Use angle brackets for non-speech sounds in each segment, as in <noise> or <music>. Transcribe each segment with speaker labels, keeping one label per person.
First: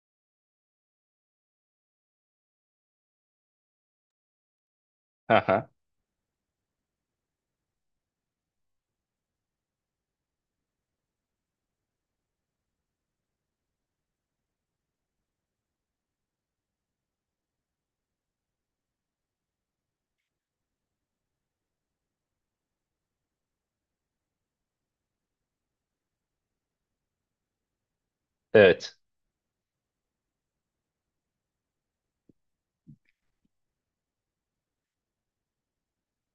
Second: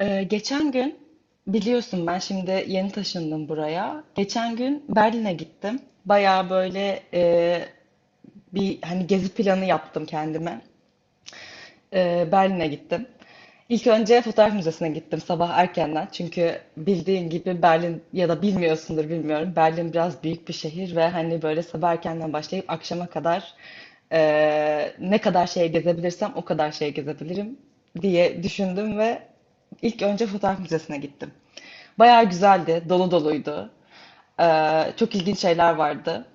Speaker 1: Geçen gün biliyorsun ben şimdi yeni taşındım buraya. Geçen gün Berlin'e
Speaker 2: Aha,
Speaker 1: gittim. Bayağı böyle bir hani gezi planı yaptım kendime. Berlin'e gittim. İlk önce fotoğraf müzesine gittim sabah erkenden. Çünkü bildiğin gibi Berlin ya da bilmiyorsundur bilmiyorum. Berlin biraz büyük bir şehir ve hani böyle sabah erkenden başlayıp akşama kadar e, ne kadar şey gezebilirsem o kadar şey gezebilirim diye
Speaker 2: evet.
Speaker 1: düşündüm ve ilk önce fotoğraf müzesine gittim. Bayağı güzeldi, dolu doluydu. Çok ilginç şeyler vardı.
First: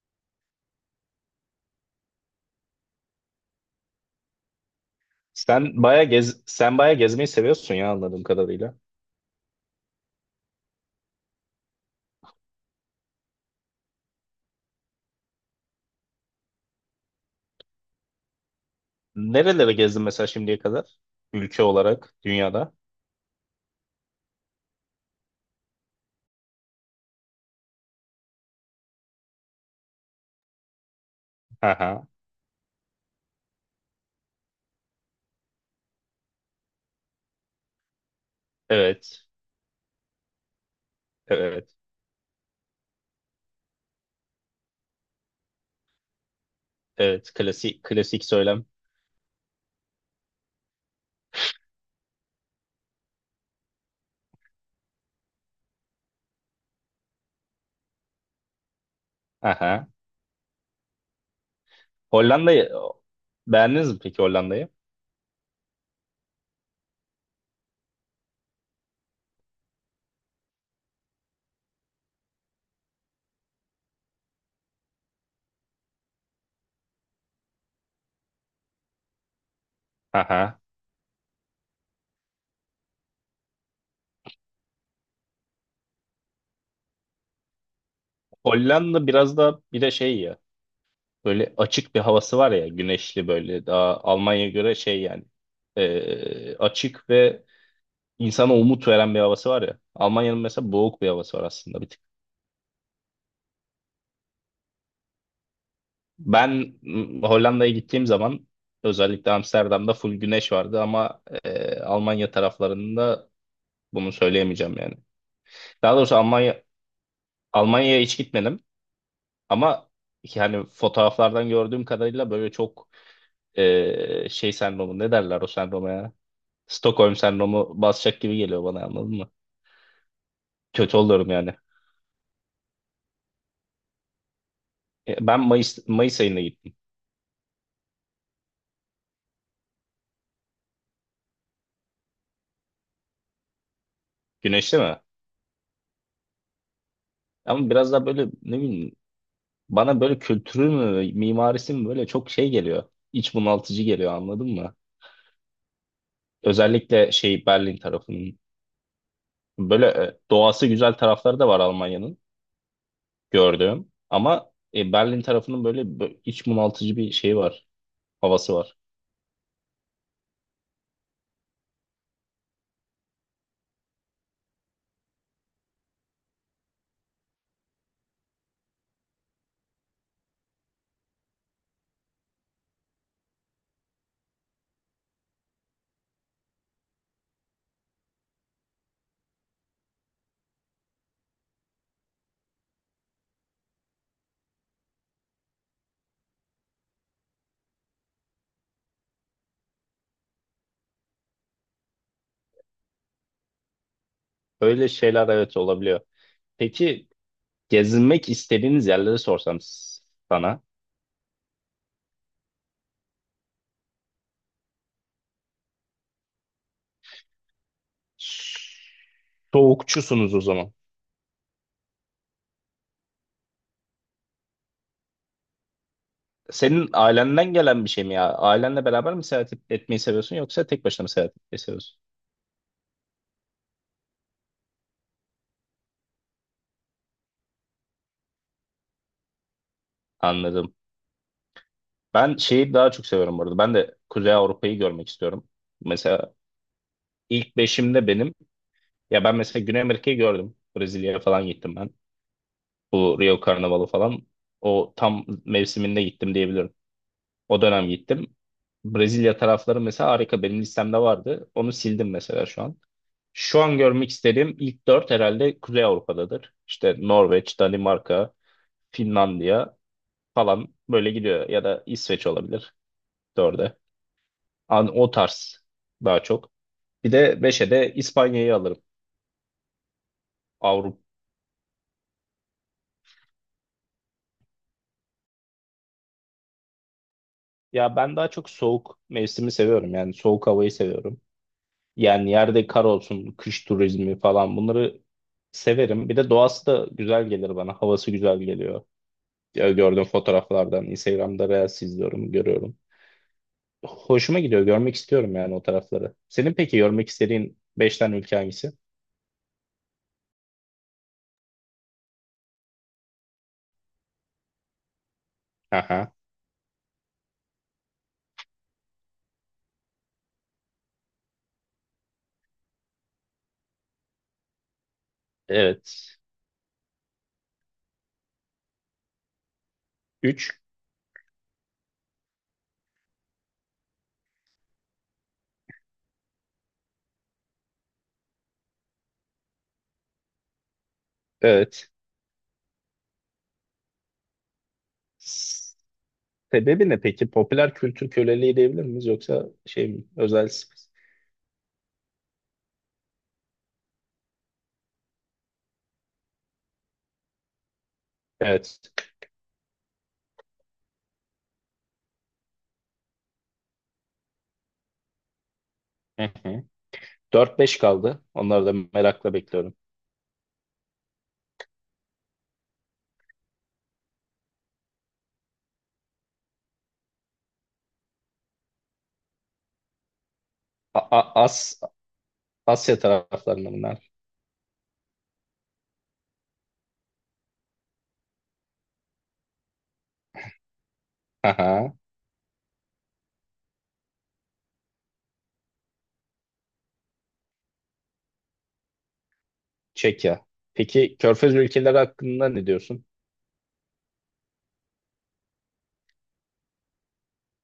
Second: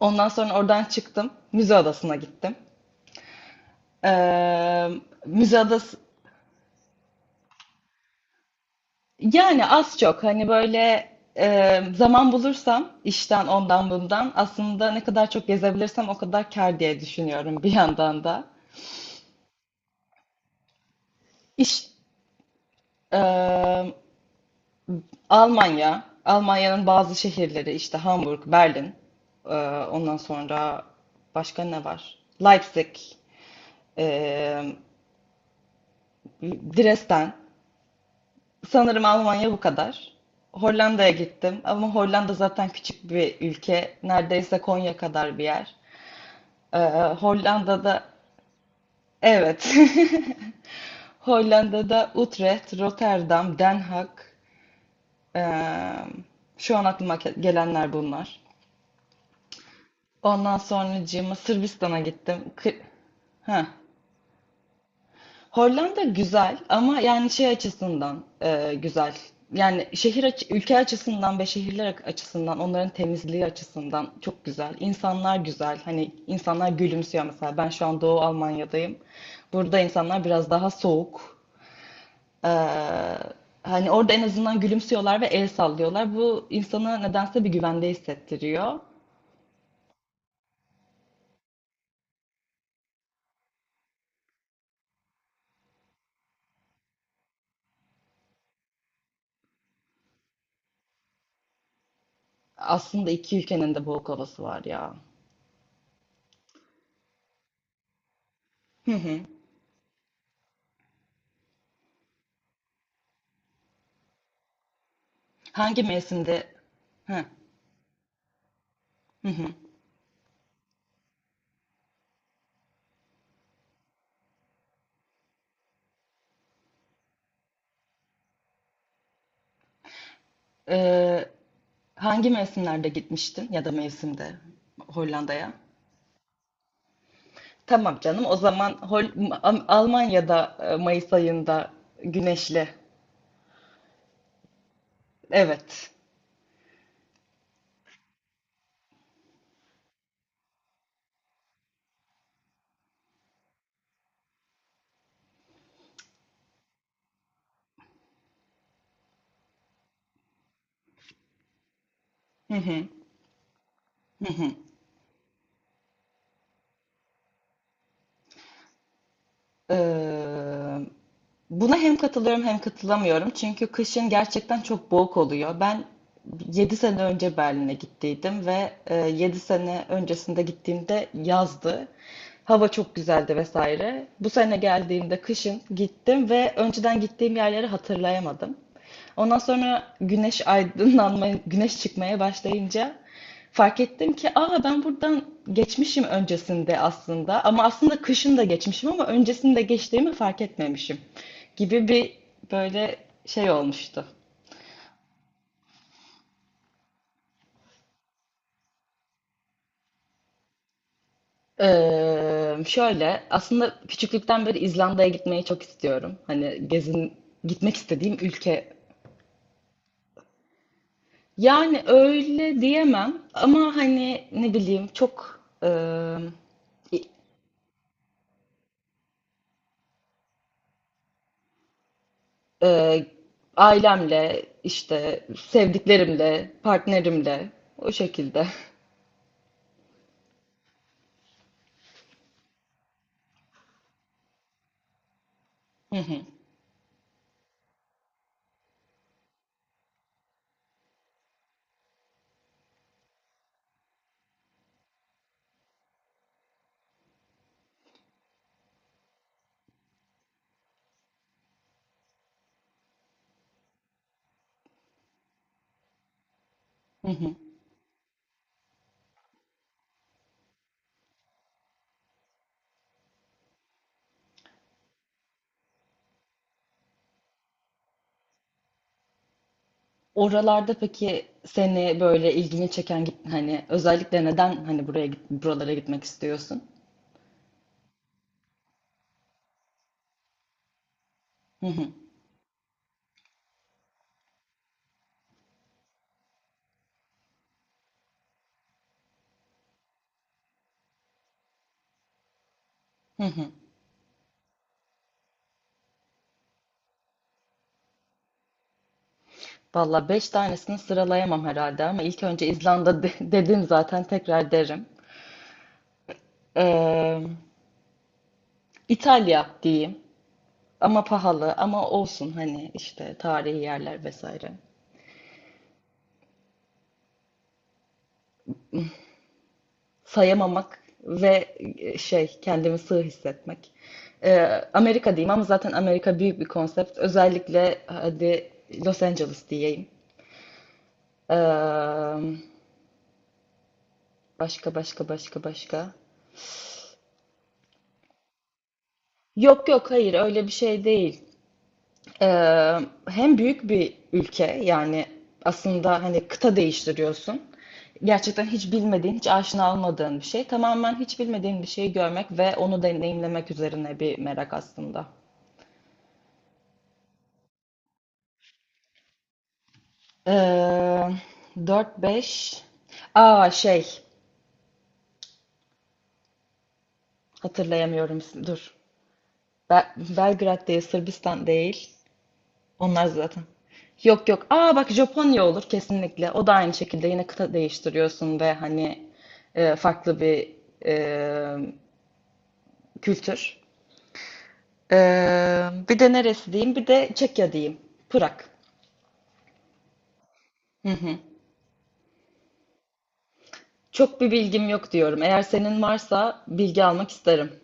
Speaker 1: Ondan sonra oradan çıktım, müze adasına gittim. Ee, Müze
Speaker 2: Sen
Speaker 1: adası.
Speaker 2: bayağı gez sen bayağı gezmeyi seviyorsun ya anladığım kadarıyla.
Speaker 1: Yani az çok hani böyle zaman bulursam işten ondan bundan aslında ne kadar çok gezebilirsem o kadar kâr diye düşünüyorum bir yandan da.
Speaker 2: Nerelere gezdin mesela şimdiye kadar? Ülke
Speaker 1: İş
Speaker 2: olarak dünyada.
Speaker 1: e, Almanya, Almanya'nın bazı şehirleri işte Hamburg, Berlin, e, ondan sonra başka ne
Speaker 2: Aha,
Speaker 1: var? Leipzig, e, Dresden. Sanırım
Speaker 2: evet.
Speaker 1: Almanya bu kadar. Hollanda'ya gittim
Speaker 2: Evet.
Speaker 1: ama Hollanda zaten küçük bir ülke. Neredeyse Konya kadar bir yer. Ee,
Speaker 2: Evet. Klasik
Speaker 1: Hollanda'da
Speaker 2: klasik söylem.
Speaker 1: evet. <laughs> Hollanda'da Utrecht, Rotterdam, Den Haag. ee, Şu an aklıma gelenler bunlar.
Speaker 2: Aha.
Speaker 1: Ondan sonracığıma Sırbistan'a gittim.
Speaker 2: Hollanda'yı
Speaker 1: Ha.
Speaker 2: beğendiniz mi peki Hollanda'yı?
Speaker 1: Hollanda güzel ama yani şey açısından güzel. Yani şehir ülke açısından ve şehirler açısından onların temizliği açısından çok güzel. İnsanlar güzel. Hani insanlar gülümsüyor mesela. Ben şu an Doğu Almanya'dayım. Burada insanlar biraz
Speaker 2: Aha.
Speaker 1: daha soğuk. Ee, Hani orada en azından gülümsüyorlar ve el sallıyorlar. Bu insana nedense bir güvende hissettiriyor.
Speaker 2: Hollanda biraz da bir de şey ya. Böyle açık bir havası var ya, güneşli böyle. Daha Almanya'ya göre şey yani. Açık ve insana umut veren bir havası var ya. Almanya'nın mesela boğuk bir havası var aslında. Bir
Speaker 1: Aslında iki ülkenin de boğuk havası var ya.
Speaker 2: Ben m, Hollanda'ya gittiğim zaman
Speaker 1: Hı hı.
Speaker 2: özellikle Amsterdam'da full güneş vardı ama Almanya taraflarında bunu söyleyemeyeceğim yani.
Speaker 1: Hangi
Speaker 2: Daha doğrusu
Speaker 1: mevsimde?
Speaker 2: Almanya
Speaker 1: Hı
Speaker 2: Almanya'ya hiç gitmedim
Speaker 1: hı. Hı.
Speaker 2: ama yani fotoğraflardan gördüğüm kadarıyla böyle çok şey sendromu ne derler o sendroma ya? Stockholm sendromu basacak gibi geliyor bana anladın mı? Kötü
Speaker 1: Ee,
Speaker 2: oluyorum yani.
Speaker 1: Hangi mevsimlerde gitmiştin ya da mevsimde
Speaker 2: Ben
Speaker 1: Hollanda'ya?
Speaker 2: Mayıs ayında gittim.
Speaker 1: Tamam canım. O zaman Almanya'da Mayıs ayında güneşli.
Speaker 2: Güneşli mi?
Speaker 1: Evet.
Speaker 2: Ama biraz daha böyle ne bileyim. Bana böyle kültürü mü, mimarisi mi böyle çok şey geliyor. İç bunaltıcı geliyor anladın mı? Özellikle şey Berlin tarafının. Böyle doğası güzel tarafları da var Almanya'nın
Speaker 1: Hı hı.
Speaker 2: gördüğüm.
Speaker 1: Hı hı.
Speaker 2: Ama Berlin tarafının böyle iç bunaltıcı bir şeyi var. Havası var.
Speaker 1: Ee, Buna hem katılıyorum hem katılamıyorum. Çünkü kışın gerçekten çok boğuk oluyor. Ben 7 sene önce Berlin'e gittiydim ve 7 sene öncesinde gittiğimde yazdı. Hava çok güzeldi vesaire. Bu sene geldiğimde kışın gittim ve önceden gittiğim yerleri hatırlayamadım. Ondan sonra güneş aydınlanmaya, güneş çıkmaya başlayınca fark ettim ki aa ben buradan geçmişim öncesinde aslında ama aslında kışın da geçmişim ama öncesinde geçtiğimi fark etmemişim gibi bir böyle şey olmuştu.
Speaker 2: Öyle şeyler evet olabiliyor. Peki gezinmek istediğiniz yerleri sorsam sana.
Speaker 1: Şöyle aslında küçüklükten beri İzlanda'ya gitmeyi çok istiyorum. Hani gezin gitmek istediğim ülke.
Speaker 2: Soğukçusunuz o zaman.
Speaker 1: Yani öyle diyemem ama hani ne bileyim çok
Speaker 2: Senin ailenden gelen bir şey mi ya? Ailenle beraber mi seyahat etmeyi seviyorsun yoksa tek başına mı seyahat etmeyi seviyorsun?
Speaker 1: Ee, ailemle, işte sevdiklerimle, partnerimle o şekilde.
Speaker 2: Anladım. Ben şeyi daha çok seviyorum bu arada. Ben de Kuzey Avrupa'yı görmek istiyorum.
Speaker 1: Hı hı,
Speaker 2: Mesela ilk beşimde benim. Ya ben mesela Güney Amerika'yı gördüm. Brezilya'ya falan gittim ben. Bu Rio Karnavalı falan. O tam mevsiminde gittim diyebilirim. O dönem gittim. Brezilya tarafları mesela harika. Benim listemde vardı. Onu sildim mesela şu an. Şu an görmek istediğim ilk dört herhalde Kuzey Avrupa'dadır. İşte
Speaker 1: hı hı.
Speaker 2: Norveç, Danimarka, Finlandiya falan böyle gidiyor. Ya da İsveç olabilir dörde. An, o tarz daha çok. Bir de 5'e de İspanya'yı alırım.
Speaker 1: Oralarda
Speaker 2: Avrupa.
Speaker 1: peki seni böyle ilgini çeken hani özellikle neden hani buraya buralara gitmek istiyorsun?
Speaker 2: Ya ben daha çok soğuk mevsimi seviyorum. Yani soğuk havayı seviyorum.
Speaker 1: Hı hı,
Speaker 2: Yani yerde kar olsun, kış turizmi falan bunları severim. Bir de doğası da güzel gelir bana. Havası güzel geliyor. Ya gördüğüm fotoğraflardan, Instagram'da Reels izliyorum, görüyorum.
Speaker 1: hı hı.
Speaker 2: Hoşuma gidiyor. Görmek istiyorum yani o tarafları. Senin peki görmek istediğin 5 tane ülke hangisi?
Speaker 1: Valla beş tanesini sıralayamam herhalde ama ilk önce İzlanda <laughs> dedim zaten tekrar derim.
Speaker 2: Aha.
Speaker 1: Ee, İtalya diyeyim ama pahalı ama olsun hani işte tarihi yerler vesaire.
Speaker 2: Evet. Üç.
Speaker 1: Sayamamak ve şey kendimi sığ hissetmek. Ee, Amerika diyeyim ama zaten Amerika büyük bir konsept. Özellikle hadi Los Angeles diyeyim. Ee,
Speaker 2: Evet.
Speaker 1: Başka başka başka başka.
Speaker 2: Sebebi ne peki? Popüler kültür köleliği diyebilir miyiz yoksa
Speaker 1: Yok
Speaker 2: şey
Speaker 1: yok
Speaker 2: mi?
Speaker 1: hayır öyle
Speaker 2: Özel
Speaker 1: bir şey
Speaker 2: spesifik.
Speaker 1: değil. Ee, Hem büyük bir ülke yani aslında hani kıta değiştiriyorsun. Gerçekten hiç
Speaker 2: Evet.
Speaker 1: bilmediğin, hiç aşina olmadığın bir şey. Tamamen hiç bilmediğin bir şeyi görmek ve onu deneyimlemek üzerine bir merak aslında.
Speaker 2: Hı hı. 4-5 kaldı. Onları da merakla bekliyorum.
Speaker 1: Ee, 4-5. Aa şey hatırlayamıyorum. Dur. Be- Belgrad değil,
Speaker 2: A- A-
Speaker 1: Sırbistan
Speaker 2: As
Speaker 1: değil.
Speaker 2: Asya
Speaker 1: Onlar zaten.
Speaker 2: taraflarında bunlar.
Speaker 1: Yok yok. Aa bak Japonya olur kesinlikle. O da aynı şekilde yine kıta değiştiriyorsun ve hani farklı bir e,
Speaker 2: Aha,
Speaker 1: kültür. Bir de neresi diyeyim? Bir de Çekya diyeyim. Prag.
Speaker 2: Çekya.
Speaker 1: Hı
Speaker 2: Peki
Speaker 1: hı.
Speaker 2: Körfez ülkeleri hakkında ne diyorsun?
Speaker 1: Çok bir bilgim yok diyorum. Eğer senin varsa bilgi almak isterim.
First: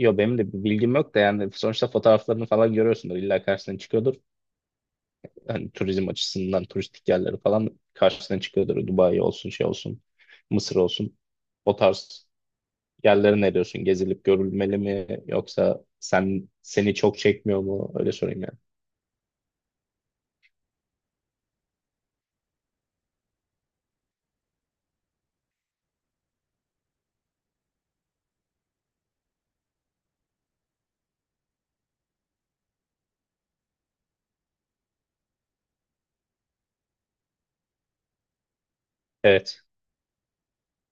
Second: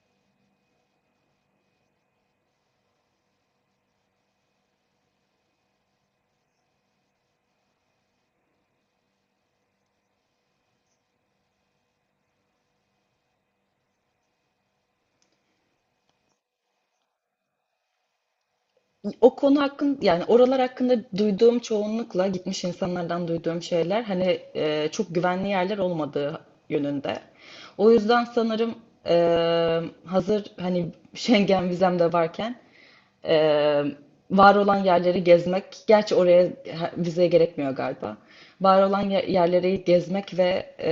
Speaker 2: Yo benim de bir bilgim yok da yani sonuçta fotoğraflarını falan görüyorsundur. İlla karşısına çıkıyordur. Hani turizm açısından turistik yerleri falan karşısına çıkıyordur. Dubai olsun şey olsun. Mısır olsun. O tarz yerlere ne diyorsun? Gezilip görülmeli mi yoksa sen seni çok çekmiyor mu? Öyle sorayım yani.
Speaker 1: O konu hakkında yani oralar hakkında duyduğum çoğunlukla gitmiş insanlardan duyduğum şeyler hani çok güvenli yerler olmadığı yönünde. O yüzden sanırım e, hazır hani Schengen vizem de varken e, var olan yerleri gezmek, gerçi oraya vize gerekmiyor galiba. Var olan
Speaker 2: Evet.
Speaker 1: yerleri gezmek ve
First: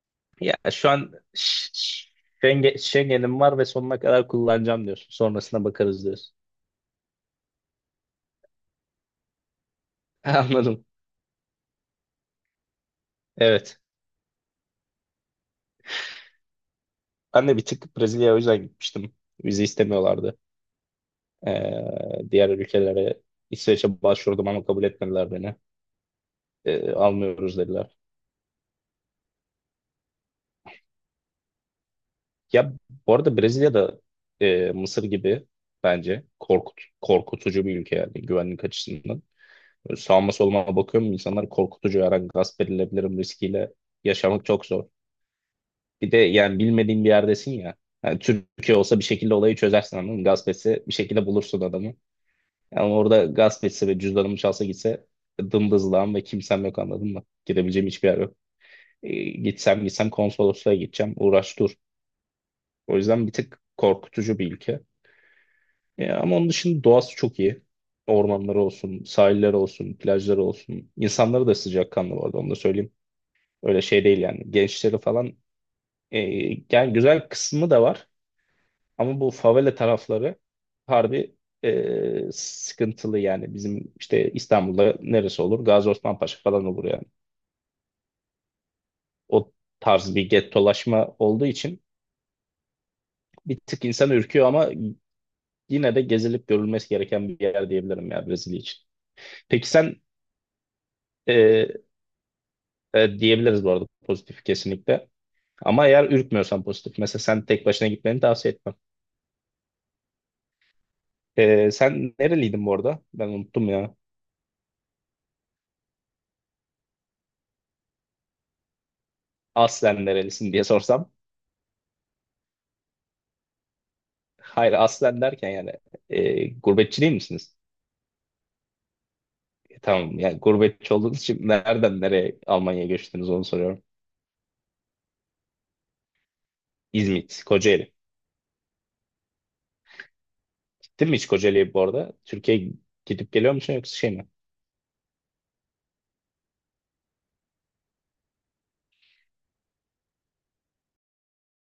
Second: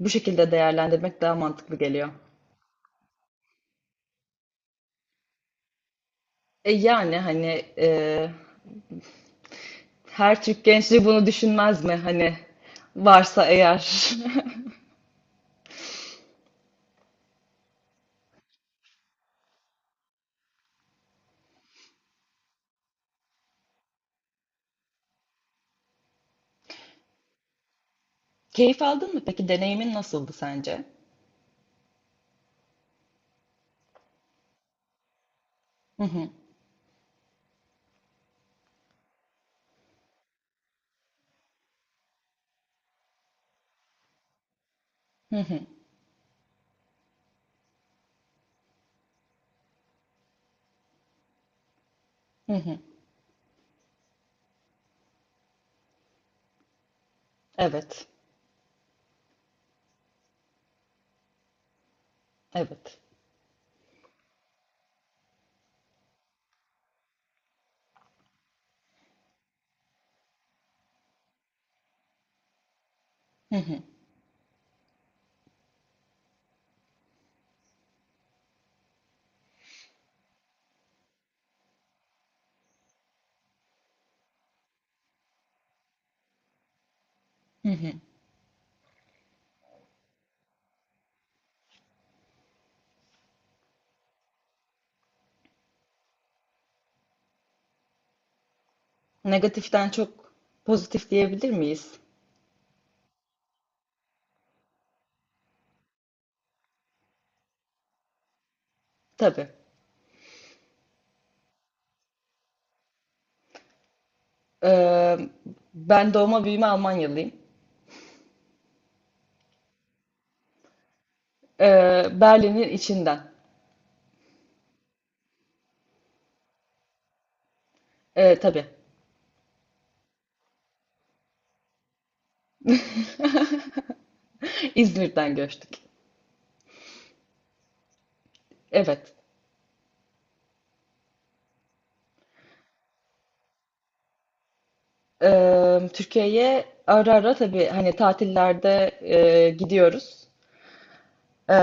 Speaker 1: bu şekilde
Speaker 2: Ya şu an
Speaker 1: değerlendirmek daha mantıklı geliyor.
Speaker 2: Schengen'im var ve sonuna kadar kullanacağım diyorsun. Sonrasına bakarız diyorsun.
Speaker 1: Yani hani
Speaker 2: <laughs>
Speaker 1: her Türk
Speaker 2: Anladım.
Speaker 1: gençliği bunu düşünmez mi? Hani varsa
Speaker 2: Evet.
Speaker 1: eğer.
Speaker 2: Ben de bir tık Brezilya'ya o yüzden gitmiştim. Vize istemiyorlardı. Ee, Diğer ülkelere İsveç'e başvurdum ama kabul etmediler beni. Almıyoruz dediler.
Speaker 1: <laughs> Keyif aldın mı peki? Deneyimin nasıldı sence?
Speaker 2: Ya bu arada Brezilya'da Mısır gibi
Speaker 1: Hı
Speaker 2: bence
Speaker 1: hı.
Speaker 2: korkutucu bir ülke yani güvenlik açısından. Böyle sağıma soluma bakıyorum insanlar korkutucu her an gasp edilebilirim riskiyle yaşamak çok zor.
Speaker 1: Hı hı.
Speaker 2: Bir de yani bilmediğin bir yerdesin ya. Yani Türkiye olsa bir şekilde olayı çözersin anladın mı? Gasp etse bir şekilde bulursun adamı.
Speaker 1: Hı hı.
Speaker 2: Yani orada gasp etse ve cüzdanımı çalsa gitse dımdızlağım ve kimsem yok anladın mı? Gidebileceğim
Speaker 1: Evet.
Speaker 2: hiçbir yer yok. Gitsem gitsem konsolosluğa gideceğim uğraş dur. O
Speaker 1: Evet.
Speaker 2: yüzden bir tık korkutucu bir ülke. Ya ama onun dışında doğası çok iyi. Ormanları olsun, sahilleri olsun, plajları olsun. İnsanları da sıcakkanlı bu arada onu da söyleyeyim.
Speaker 1: Hı hı.
Speaker 2: Öyle şey değil yani. Gençleri falan e, yani güzel kısmı da var. Ama bu favela tarafları harbi sıkıntılı yani. Bizim işte İstanbul'da neresi olur? Gazi Osman Paşa falan olur yani.
Speaker 1: Hı hı.
Speaker 2: O tarz bir gettolaşma olduğu için bir tık insan ürküyor ama yine de gezilip görülmesi gereken bir yer diyebilirim ya Brezilya için. Peki
Speaker 1: Negatiften
Speaker 2: sen...
Speaker 1: çok pozitif diyebilir
Speaker 2: e,
Speaker 1: miyiz?
Speaker 2: diyebiliriz bu arada pozitif kesinlikle. Ama eğer ürkmüyorsan pozitif. Mesela sen tek başına gitmeni tavsiye etmem.
Speaker 1: Tabii.
Speaker 2: Sen nereliydin bu arada? Ben unuttum ya.
Speaker 1: Ee, Ben doğma büyüme Almanyalıyım.
Speaker 2: Aslen nerelisin diye sorsam.
Speaker 1: Berlin'in içinden.
Speaker 2: Hayır aslen derken yani gurbetçi değil misiniz?
Speaker 1: Tabii.
Speaker 2: Tamam yani gurbetçi olduğunuz için nereden nereye Almanya'ya
Speaker 1: <laughs>
Speaker 2: göçtünüz onu soruyorum.
Speaker 1: İzmir'den göçtük.
Speaker 2: İzmit, Kocaeli.
Speaker 1: Evet.
Speaker 2: Gittin mi hiç Kocaeli'ye bu arada? Türkiye'ye gidip geliyor musun yoksa şey mi?
Speaker 1: Türkiye'ye ara ara tabii hani tatillerde gidiyoruz. Ee,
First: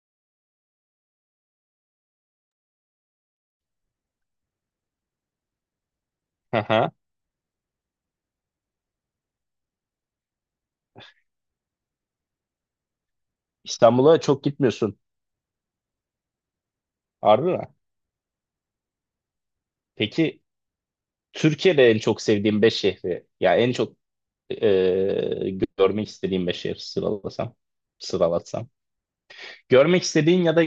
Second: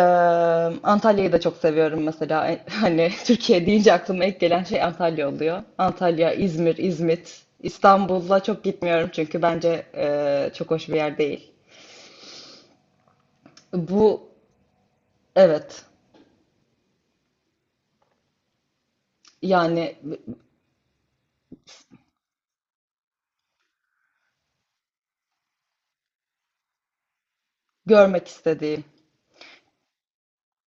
Speaker 1: Antalya'yı da çok seviyorum mesela. Hani <laughs> Türkiye deyince aklıma ilk gelen şey Antalya oluyor. Antalya, İzmir,
Speaker 2: Aha.
Speaker 1: İzmit. İstanbul'a çok gitmiyorum çünkü bence çok hoş bir yer değil.
Speaker 2: İstanbul'a
Speaker 1: Bu
Speaker 2: çok gitmiyorsun.
Speaker 1: evet
Speaker 2: Harbi mi?
Speaker 1: yani
Speaker 2: Peki Türkiye'de en çok sevdiğin 5 şehri. Ya en çok e, görmek istediğim beş yer sıralasam,
Speaker 1: görmek
Speaker 2: sıralatsam.
Speaker 1: istediğim.
Speaker 2: Görmek istediğin ya da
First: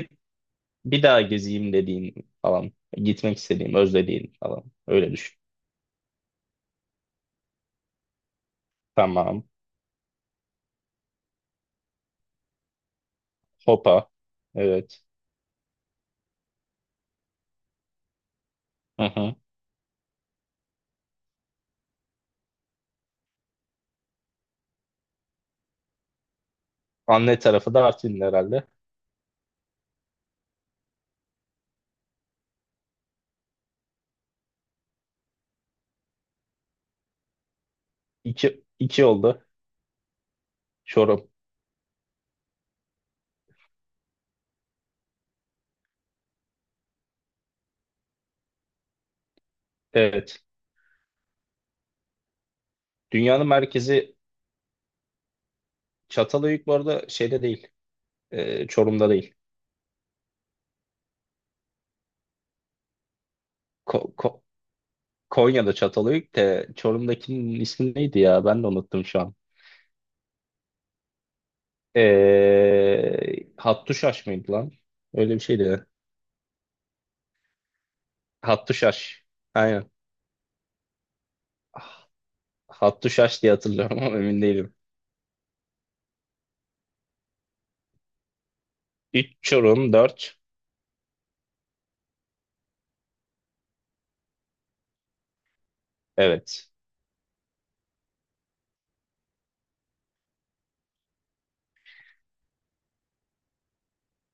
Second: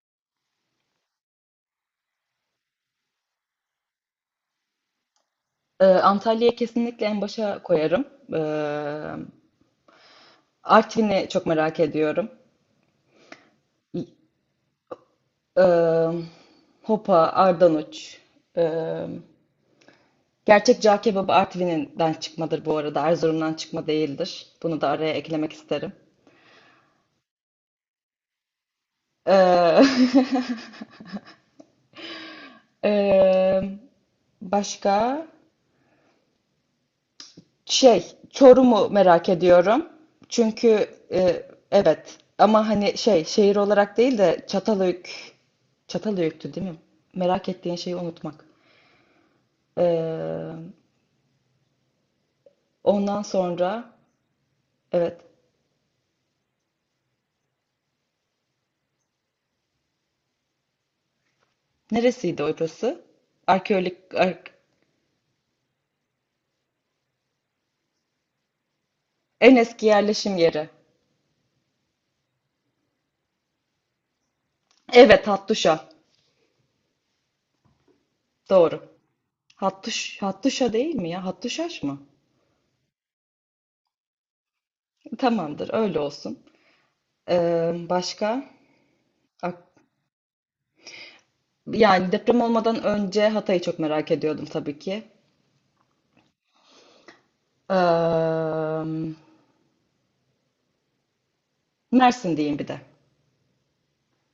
Speaker 2: bir daha gezeyim dediğin falan. Gitmek istediğim, özlediğin falan. Öyle düşün.
Speaker 1: Antalya'yı kesinlikle en başa koyarım. Ee,
Speaker 2: Tamam.
Speaker 1: Artvin'i çok merak ediyorum.
Speaker 2: Hopa. Evet.
Speaker 1: Ee, Hopa, Ardanuç.
Speaker 2: Hı
Speaker 1: Ee,
Speaker 2: hı.
Speaker 1: Gerçek cağ kebabı Artvin'den çıkmadır bu arada. Erzurum'dan çıkma değildir. Bunu da araya eklemek isterim.
Speaker 2: Anne tarafı da Artvin herhalde.
Speaker 1: Ee, <laughs> ee, başka şey
Speaker 2: İki,
Speaker 1: Çorum'u
Speaker 2: iki
Speaker 1: merak
Speaker 2: oldu.
Speaker 1: ediyorum. Çünkü
Speaker 2: Çorum.
Speaker 1: e, evet ama hani şey şehir olarak değil de Çatalhöyük Çatalhöyük'tü değil mi? Merak ettiğin şeyi unutmak.
Speaker 2: Evet.
Speaker 1: Ee, Ondan
Speaker 2: Dünyanın
Speaker 1: sonra
Speaker 2: merkezi
Speaker 1: evet
Speaker 2: Çatalhöyük bu arada şeyde değil. Çorum'da değil.
Speaker 1: neresiydi orası?
Speaker 2: Ko-
Speaker 1: Arkeolojik
Speaker 2: Ko- Konya'da Çatalhöyük de Çorum'dakinin ismi neydi ya? Ben de unuttum şu an.
Speaker 1: en eski yerleşim yeri.
Speaker 2: Hattuşaş mıydı lan?
Speaker 1: Evet
Speaker 2: Öyle bir şeydi.
Speaker 1: Hattuşa. Doğru.
Speaker 2: Hattuşaş. Aynen.
Speaker 1: Hattuş, Hattuşa değil mi ya? Hattuşaş mı?
Speaker 2: Ah, Hattuşaş diye hatırlıyorum ama emin değilim.
Speaker 1: Tamamdır öyle olsun. Başka?
Speaker 2: Üç
Speaker 1: Ak-
Speaker 2: Çorum dört.
Speaker 1: Yani deprem olmadan önce Hatay'ı çok merak ediyordum tabii ki.
Speaker 2: Evet.
Speaker 1: Ee, Mersin diyeyim bir de.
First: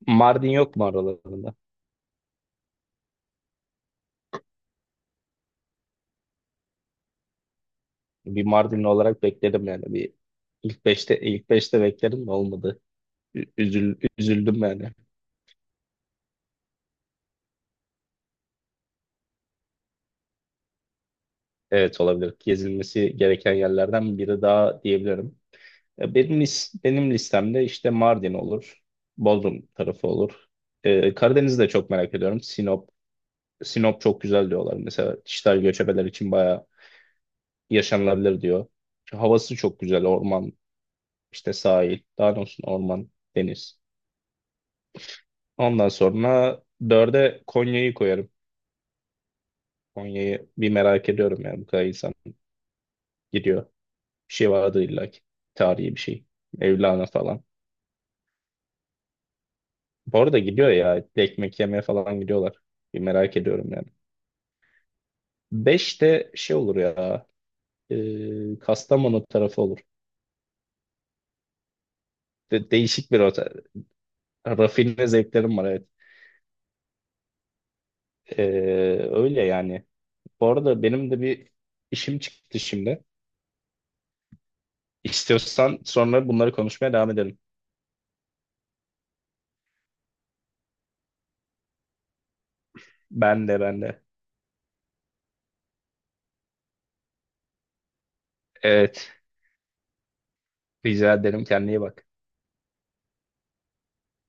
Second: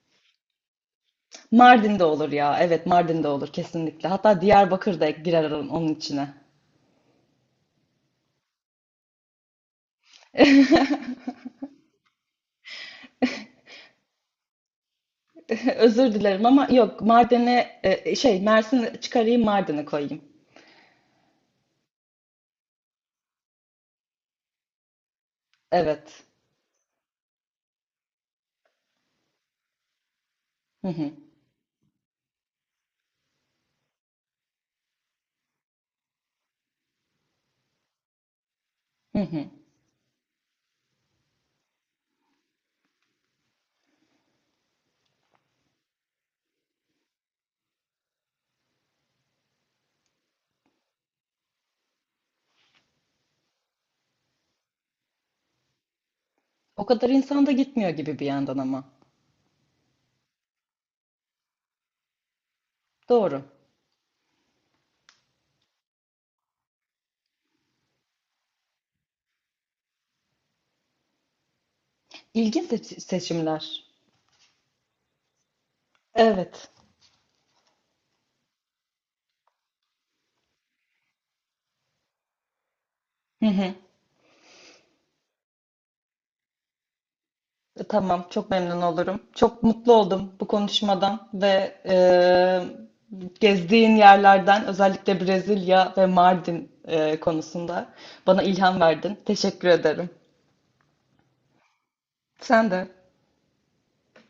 Speaker 2: Mardin yok mu aralarında?
Speaker 1: Mardin'de olur ya. Evet Mardin'de olur kesinlikle. Hatta Diyarbakır da girer onun içine.
Speaker 2: Bir Mardinli olarak bekledim yani. Bir ilk 5'te
Speaker 1: <laughs>
Speaker 2: ilk beşte beklerim de olmadı. Üzüldüm yani.
Speaker 1: Özür dilerim ama yok Mardin'e şey Mersin'i çıkarayım Mardin'i koyayım.
Speaker 2: Evet olabilir. Gezilmesi gereken yerlerden biri daha diyebilirim. E,
Speaker 1: Evet.
Speaker 2: Benim, lis- benim listemde işte Mardin olur. Bodrum tarafı olur.
Speaker 1: Hı hı.
Speaker 2: Karadeniz'i de çok merak ediyorum. Sinop. Sinop çok güzel diyorlar. Mesela dijital göçebeler için bayağı yaşanılabilir diyor.
Speaker 1: Hı
Speaker 2: Çünkü
Speaker 1: hı.
Speaker 2: havası çok güzel. Orman, işte sahil. Daha doğrusu orman, deniz. Ondan sonra dörde Konya'yı koyarım. Konya'yı bir merak ediyorum yani bu kadar insan gidiyor. Bir şey vardı illa ki. Tarihi bir şey.
Speaker 1: O
Speaker 2: Mevlana
Speaker 1: kadar
Speaker 2: falan.
Speaker 1: insan da gitmiyor gibi bir yandan ama.
Speaker 2: Bu arada gidiyor ya. Ekmek yemeye falan gidiyorlar. Bir merak
Speaker 1: Doğru.
Speaker 2: ediyorum yani. Beşte şey olur ya. Kastamonu tarafı olur.
Speaker 1: İlginç
Speaker 2: De- değişik bir otel.
Speaker 1: seçimler.
Speaker 2: Rafine zevklerim var evet.
Speaker 1: Evet.
Speaker 2: E, öyle yani. Bu arada benim de bir işim çıktı şimdi.
Speaker 1: Hı hı.
Speaker 2: İstiyorsan sonra bunları konuşmaya devam edelim.
Speaker 1: Tamam, çok memnun olurum. Çok mutlu oldum bu konuşmadan ve e,
Speaker 2: Ben de, ben
Speaker 1: gezdiğin
Speaker 2: de.
Speaker 1: yerlerden özellikle Brezilya ve Mardin konusunda bana ilham
Speaker 2: Evet.
Speaker 1: verdin. Teşekkür ederim.
Speaker 2: Rica ederim. Kendine iyi bak.
Speaker 1: Sen de.